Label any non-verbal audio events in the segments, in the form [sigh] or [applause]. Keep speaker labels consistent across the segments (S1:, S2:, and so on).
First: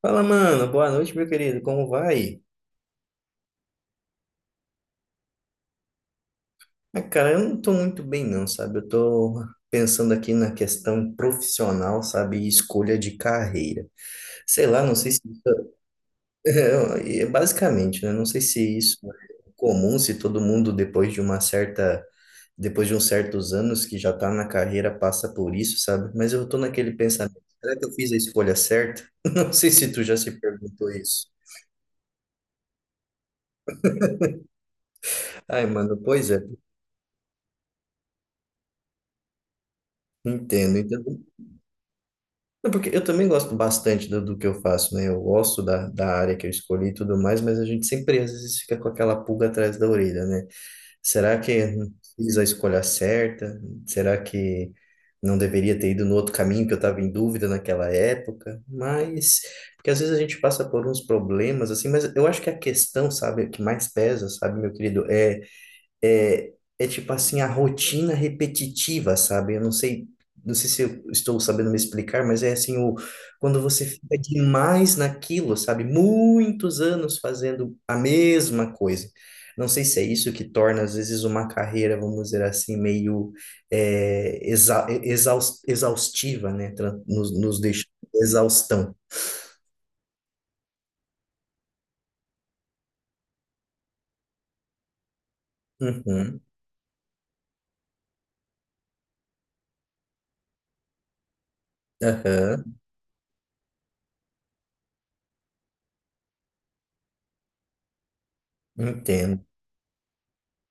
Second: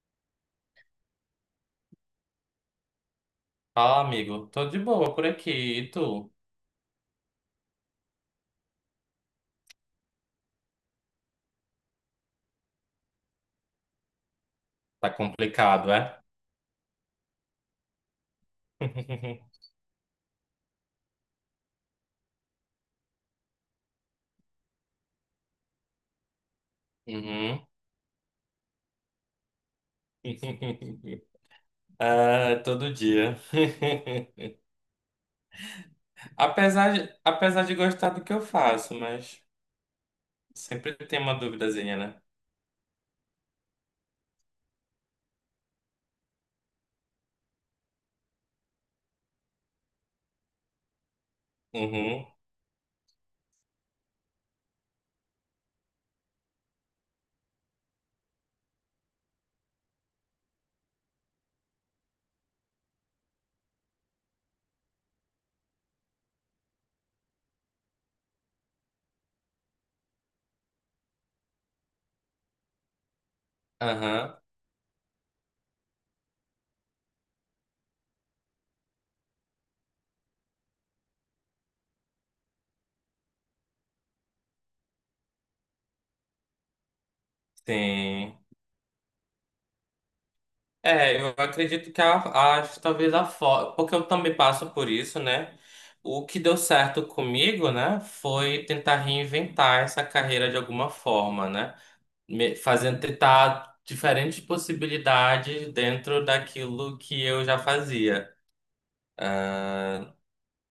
S1: Fala, mano. Boa noite, meu querido. Como vai?
S2: Ah, amigo, tô de boa por aqui. E tu?
S1: Ah, cara, eu não tô muito bem, não, sabe? Eu tô pensando aqui na questão profissional, sabe? E escolha de carreira. Sei lá, não
S2: Tá
S1: sei se isso.
S2: complicado, é?
S1: [laughs] Basicamente, né? Não sei se isso é
S2: [laughs]
S1: comum, se todo mundo, depois de uma certa. Depois de uns certos anos que já tá na carreira, passa por isso, sabe? Mas eu tô naquele pensamento.
S2: Uhum.
S1: Será que eu fiz a escolha certa? [laughs] Não sei se tu já se perguntou isso.
S2: [laughs] Ah, todo dia. [laughs]
S1: Ai, mano, pois é,
S2: Apesar de gostar do que eu faço, mas
S1: entendo.
S2: sempre
S1: entendo.
S2: tem uma duvidazinha, né?
S1: Não, porque eu também gosto bastante do que eu faço, né? Eu gosto da área que eu escolhi e tudo mais, mas a gente sempre às vezes fica com aquela pulga atrás da orelha, né? Será que eu
S2: Uhum.
S1: fiz a escolha certa? Será que não deveria ter ido no outro caminho que eu estava em dúvida naquela época? Mas, porque às vezes a gente passa por uns problemas, assim, mas eu acho que a questão, sabe, que mais pesa, sabe, meu querido, é, é tipo assim, a rotina repetitiva, sabe? Eu não sei se eu estou sabendo me explicar, mas é assim, quando você fica
S2: Aham.
S1: demais naquilo, sabe? Muitos anos fazendo a mesma coisa. Não sei se é isso que torna, às vezes, uma carreira, vamos dizer assim, meio exaustiva, né? Nos deixa
S2: Sim.
S1: exaustão.
S2: É, eu acredito que talvez a forma. Porque eu também passo por isso, né? O
S1: Uhum,
S2: que deu certo comigo, né? Foi tentar reinventar essa carreira de alguma forma, né?
S1: aham,
S2: Fazendo tentar diferentes possibilidades dentro daquilo que eu já fazia.
S1: entendo.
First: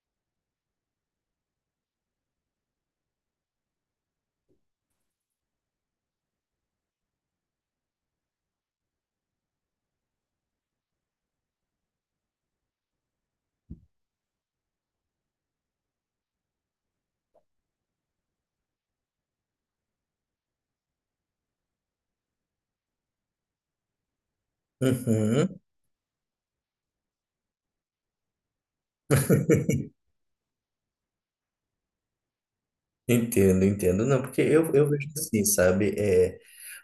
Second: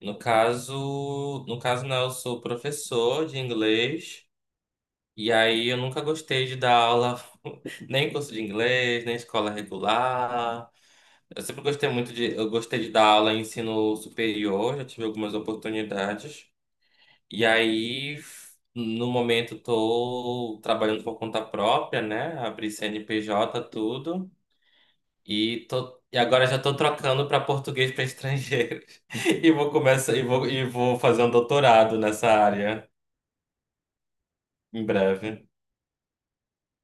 S2: No caso não, eu sou professor de inglês e aí eu nunca gostei de dar aula [laughs] nem em curso de inglês, nem em escola regular. Eu sempre gostei muito de, eu gostei de dar aula em ensino superior, já tive algumas oportunidades. E aí no momento, estou trabalhando por conta própria, né? Abri CNPJ, tudo.
S1: Uhum.
S2: E tô, e agora já estou trocando para português para estrangeiros. [laughs] E vou
S1: [laughs]
S2: começar e vou fazer um doutorado nessa área
S1: Entendo, entendo. Não, porque eu,
S2: em
S1: eu vejo assim,
S2: breve.
S1: sabe? É,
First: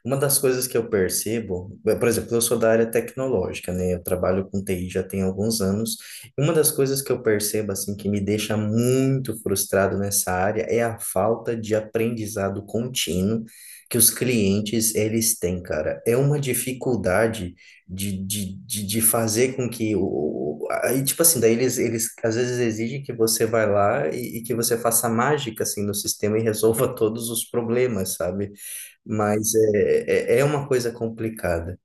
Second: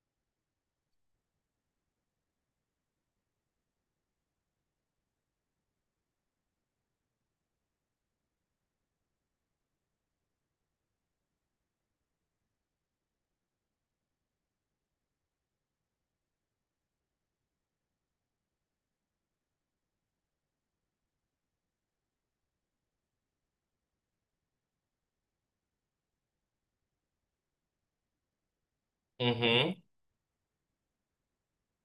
S1: uma das coisas que eu percebo, por exemplo, eu sou da área tecnológica, né? Eu trabalho com TI já tem alguns anos. E uma das coisas que eu percebo, assim, que me deixa muito frustrado nessa área é a falta de aprendizado contínuo que os clientes, eles têm, cara. É uma dificuldade de fazer com que o. Aí, tipo assim, daí eles às vezes exigem que você vai lá e que você faça mágica, assim, no sistema e [laughs] resolva todos os problemas, sabe? Mas
S2: Uhum.
S1: é uma coisa complicada.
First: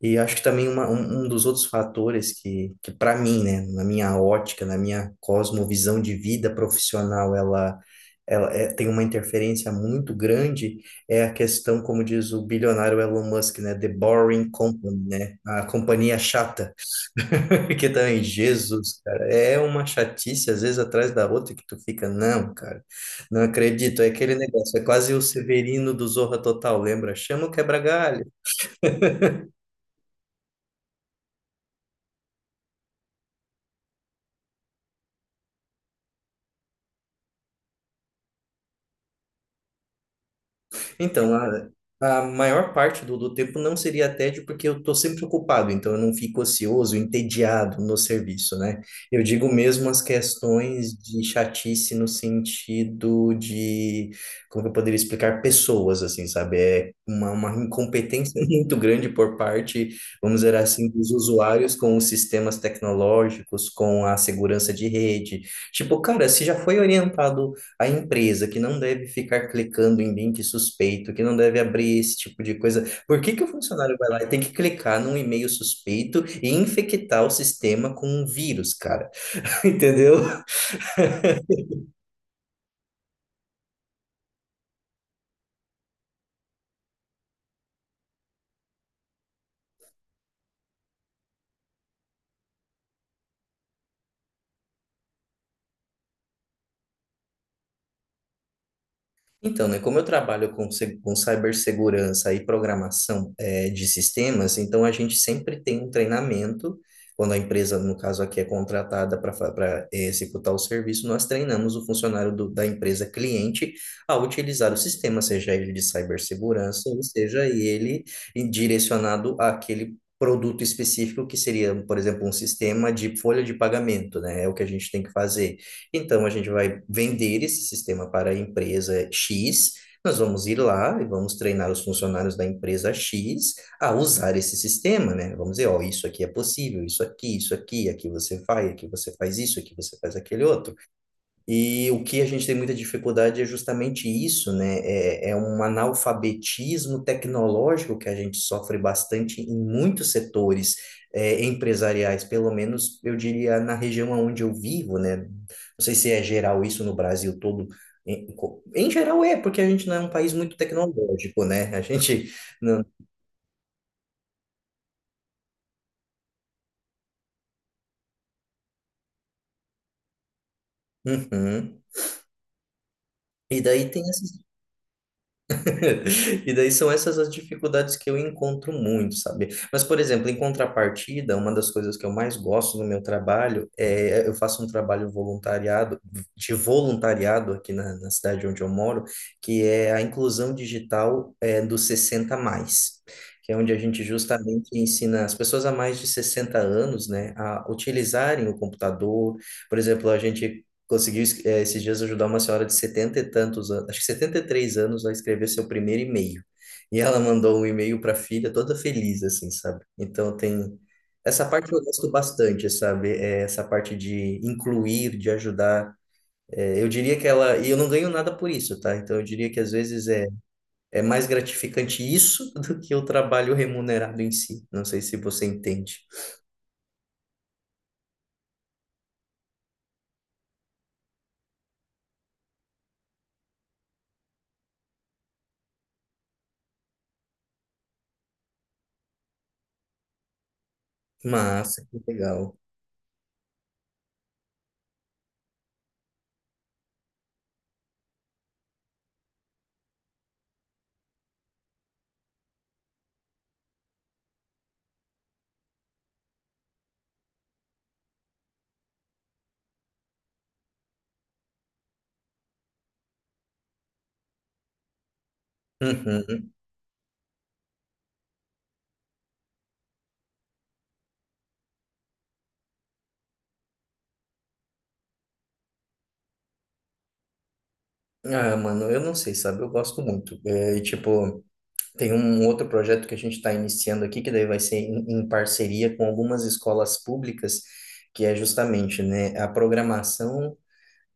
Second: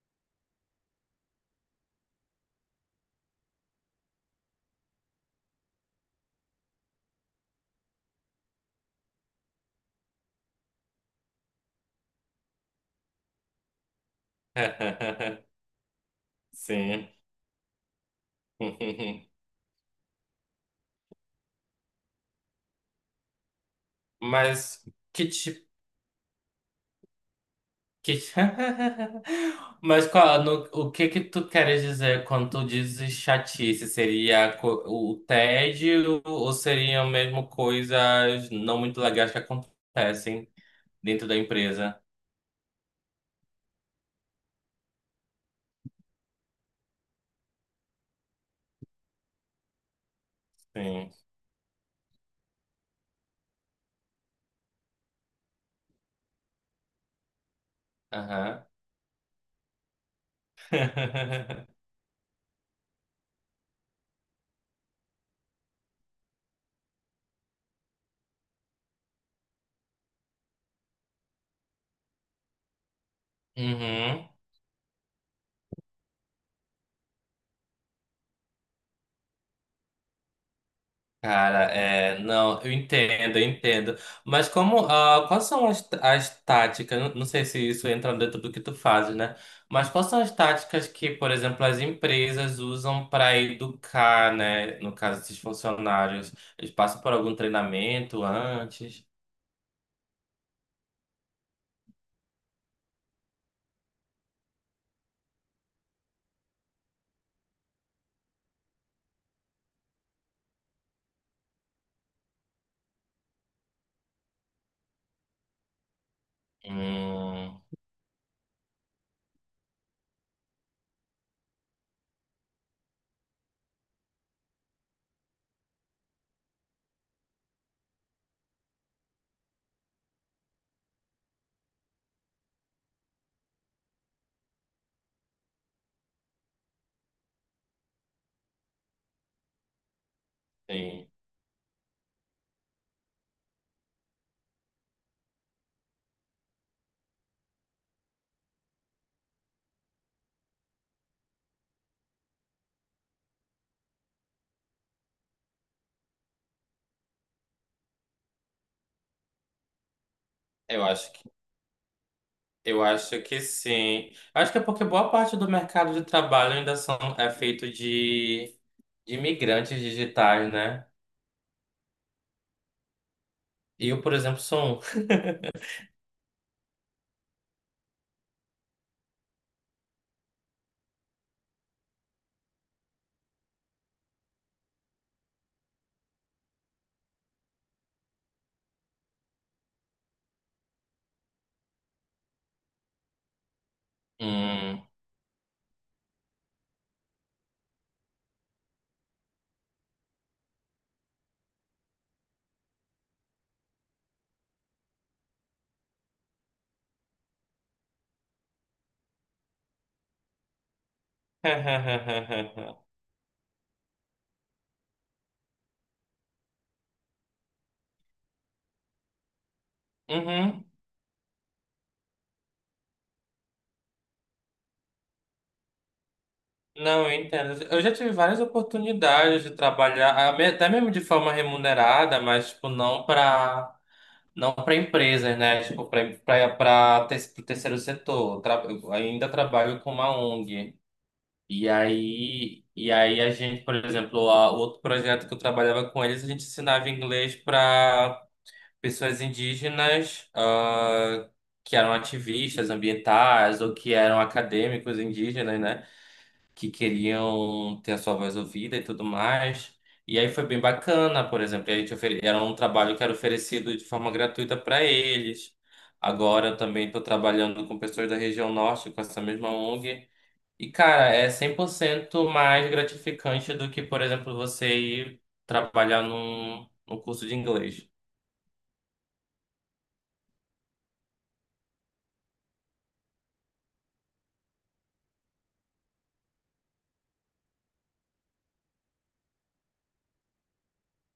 S1: E acho que também um dos outros fatores que para mim, né, na minha ótica, na minha cosmovisão de vida profissional, ela tem uma interferência muito grande, é a questão, como diz o bilionário Elon Musk, né, The Boring Company, né,
S2: [laughs]
S1: a companhia chata,
S2: Sim.
S1: [laughs] que também, Jesus, cara,
S2: [laughs]
S1: é uma chatice, às vezes, atrás da outra, que tu fica, não, cara, não acredito, é aquele negócio,
S2: Mas
S1: é quase o
S2: que tipo.
S1: Severino do Zorra Total, lembra? Chama o
S2: Que...
S1: quebra-galho.
S2: ti- [laughs] Mas qual, o que que tu queres dizer quando tu dizes chatice? Seria o tédio ou seriam mesmo coisas não muito legais que acontecem dentro
S1: Então,
S2: da
S1: a,
S2: empresa?
S1: a maior parte do tempo não seria tédio, porque eu estou sempre ocupado, então eu não fico ocioso, entediado no serviço, né? Eu digo mesmo as questões
S2: Sim.
S1: de chatice no sentido de, como que eu poderia explicar, pessoas, assim, sabe? É uma incompetência [laughs] muito grande por parte, vamos dizer assim, dos usuários
S2: [laughs]
S1: com os sistemas tecnológicos, com a segurança de rede. Tipo, cara, se já foi orientado a empresa que não deve ficar clicando em link suspeito, que não deve abrir esse tipo de coisa. Por que que o funcionário vai lá e
S2: Uhum.
S1: tem que clicar num e-mail suspeito e infectar o sistema com um vírus, cara? [laughs] Entendeu?
S2: Cara, é, não, eu entendo. Mas como, ah, quais são as táticas? Não sei se isso entra dentro do que tu fazes, né? Mas quais são as táticas que, por exemplo, as empresas usam para educar, né? No caso, esses funcionários, eles passam por algum treinamento antes?
S1: Então, né, como eu trabalho com, se- com cibersegurança e programação de sistemas, então a gente sempre tem um treinamento. Quando a empresa, no caso aqui, é contratada para executar o serviço, nós treinamos o funcionário da empresa cliente a utilizar o sistema, seja ele de cibersegurança ou seja
S2: Hum,
S1: ele direcionado àquele produto específico que seria, por exemplo, um sistema de folha de pagamento, né? É o que a gente tem que fazer. Então, a gente vai vender esse sistema para a empresa X. Nós vamos ir lá e vamos treinar os funcionários da empresa X a usar esse sistema, né? Vamos dizer, ó, isso aqui é possível, isso aqui, aqui você vai, aqui você faz isso, aqui você faz aquele outro.
S2: sim.
S1: E o que a gente tem muita dificuldade é justamente isso, né? É um analfabetismo tecnológico que a gente sofre bastante em muitos setores empresariais, pelo menos eu diria na região onde eu vivo, né? Não sei se é geral isso no Brasil todo. Em, em geral é, porque a gente não é um país muito
S2: Eu acho que,
S1: tecnológico, né? A gente
S2: eu
S1: não.
S2: acho que sim. Acho que é porque boa parte do mercado de trabalho ainda são, é feito de imigrantes digitais, né?
S1: Uhum. E
S2: E
S1: daí
S2: eu,
S1: tem
S2: por
S1: essa.
S2: exemplo, sou
S1: [laughs] E daí são essas as dificuldades que eu encontro muito, sabe? Mas, por exemplo, em contrapartida, uma das coisas que eu mais gosto no meu trabalho é eu faço um trabalho de voluntariado aqui na cidade onde eu moro, que é a inclusão digital dos 60 mais. Que é onde a gente justamente
S2: um. Hum.
S1: ensina as pessoas a mais de 60 anos, né, a utilizarem o computador. Por exemplo, a gente conseguiu esses dias ajudar uma senhora de setenta e tantos anos, acho que 73 anos, a escrever seu primeiro e-mail. E ela mandou um e-mail para a filha toda feliz, assim, sabe? Então tem essa parte que eu gosto bastante,
S2: [laughs]
S1: sabe? É essa parte de incluir, de ajudar. É, eu diria que e eu não ganho nada por isso, tá? Então eu diria que às vezes é,
S2: Uhum.
S1: é mais gratificante isso [laughs] do que o trabalho remunerado em si. Não sei se você entende.
S2: Não, eu entendo. Eu já tive várias oportunidades de trabalhar, até mesmo de forma remunerada, mas tipo, não para empresas, né? Tipo, para o terceiro setor. Eu ainda trabalho com uma ONG. E
S1: Massa, que legal.
S2: aí, e aí a gente, por exemplo, a, o outro projeto que eu trabalhava com eles, a gente ensinava inglês para pessoas indígenas, ah, que eram ativistas ambientais ou que eram acadêmicos indígenas, né? Que queriam ter a sua voz ouvida e tudo mais. E aí foi bem bacana. Por exemplo, a gente era um trabalho que era oferecido de forma gratuita para eles. Agora
S1: Uhum.
S2: eu também estou trabalhando com pessoas da região norte, com essa mesma ONG. E, cara, é 100% mais gratificante do que, por exemplo, você ir trabalhar num curso de inglês.
S1: Ah, mano, eu não sei, sabe? Eu gosto muito. É, e, tipo, tem um outro projeto que a gente está iniciando aqui, que daí vai ser em parceria com algumas escolas públicas, que é justamente, né, a programação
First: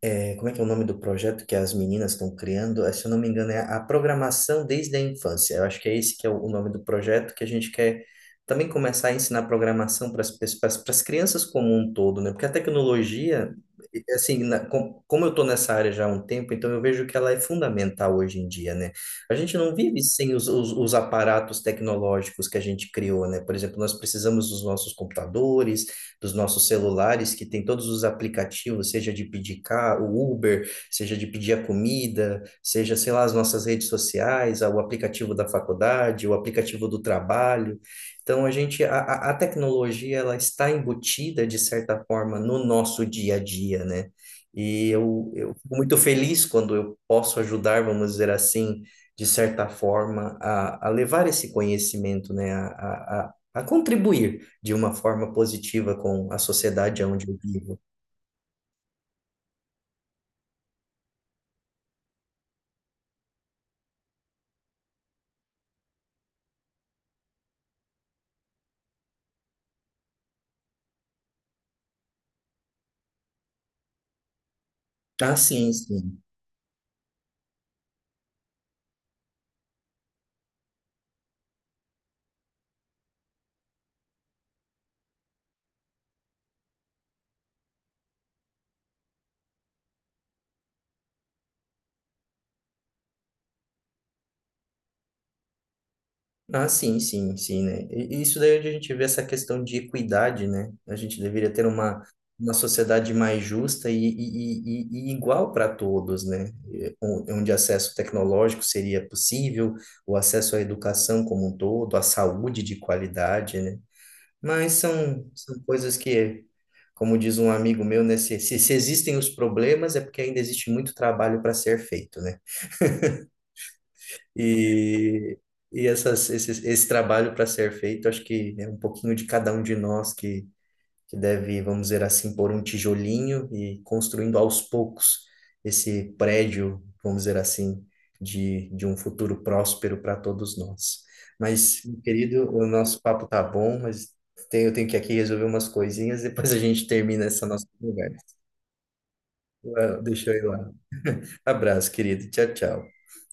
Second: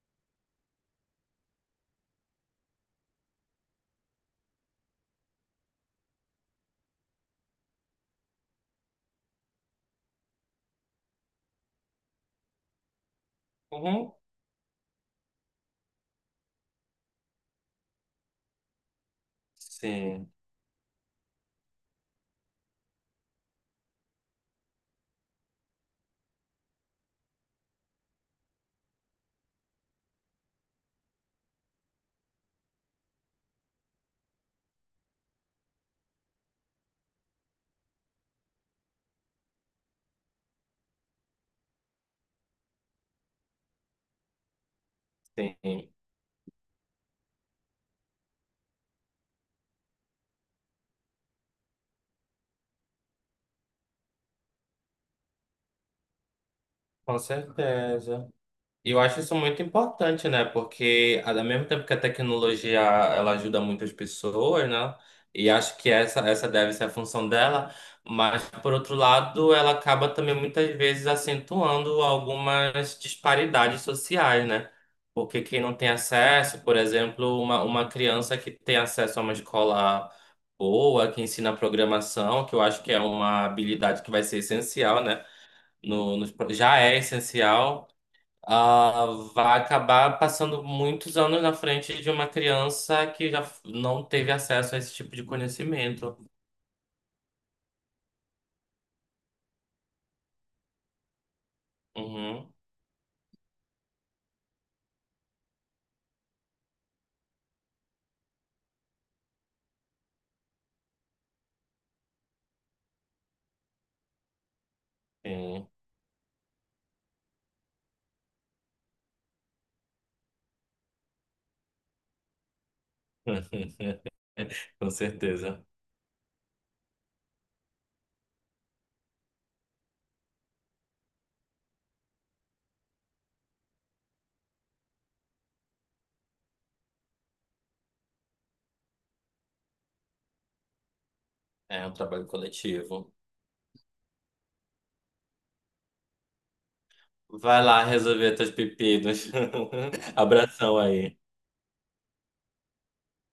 S1: como é que é o nome do projeto que as meninas estão criando? Se eu não me engano, é a programação desde a infância. Eu acho que é esse que é o nome do projeto que a gente quer também começar a ensinar programação para as pessoas, para as crianças como um todo, né? Porque a tecnologia,
S2: Uhum.
S1: assim, como eu estou nessa área já há um tempo, então eu vejo que ela é fundamental hoje em dia, né? A gente não vive
S2: Sim.
S1: sem os aparatos tecnológicos que a gente criou, né? Por exemplo, nós precisamos dos nossos computadores, dos nossos celulares, que tem todos os aplicativos, seja de pedir carro, o Uber, seja de pedir a comida, seja, sei lá, as nossas redes sociais, o aplicativo da faculdade, o aplicativo do trabalho. Então, a tecnologia, ela está embutida, de certa forma, no nosso dia a dia, né? E eu fico
S2: Sim,
S1: muito feliz quando eu posso ajudar, vamos dizer assim, de certa forma, a levar esse conhecimento, né? A contribuir, de uma forma positiva com a sociedade
S2: com
S1: onde eu vivo.
S2: certeza. E eu acho isso muito importante, né? Porque ao mesmo tempo que a tecnologia ela ajuda muitas pessoas, né? E acho que essa deve ser a função dela, mas por outro lado, ela acaba também muitas vezes acentuando algumas disparidades sociais, né?
S1: Ah,
S2: Porque quem
S1: sim,
S2: não tem
S1: sim.
S2: acesso, por exemplo, uma criança que tem acesso a uma escola boa, que ensina programação, que eu acho que é uma habilidade que vai ser essencial, né? no, nos pro- já é essencial, ah, vai acabar passando muitos anos na frente de uma criança que não teve acesso a esse tipo de conhecimento.
S1: Ah, sim, sim, sim, né? E isso daí é onde a gente vê essa questão de equidade, né? A gente deveria ter uma
S2: Uhum,
S1: sociedade mais justa e igual para todos, né? E onde acesso tecnológico seria possível, o acesso à educação como um todo, à saúde de qualidade, né? Mas são
S2: sim.
S1: coisas que, como diz um amigo meu, né? Se existem os problemas, é porque ainda existe muito trabalho para ser feito, né?
S2: [laughs] Com
S1: E,
S2: certeza.
S1: e esse trabalho para ser feito, acho que é um pouquinho de cada um de nós que deve, vamos dizer assim, pôr um tijolinho e construindo aos poucos esse prédio, vamos dizer assim, de um futuro próspero para todos nós. Mas,
S2: É um
S1: meu
S2: trabalho
S1: querido, o nosso
S2: coletivo.
S1: papo tá bom, mas eu tenho que aqui resolver umas coisinhas, depois a gente termina essa
S2: Vai
S1: nossa
S2: lá
S1: conversa.
S2: resolver teus pepinos.
S1: Ah,
S2: [laughs]
S1: deixa eu ir lá.
S2: Abração aí.
S1: Abraço, querido. Tchau, tchau.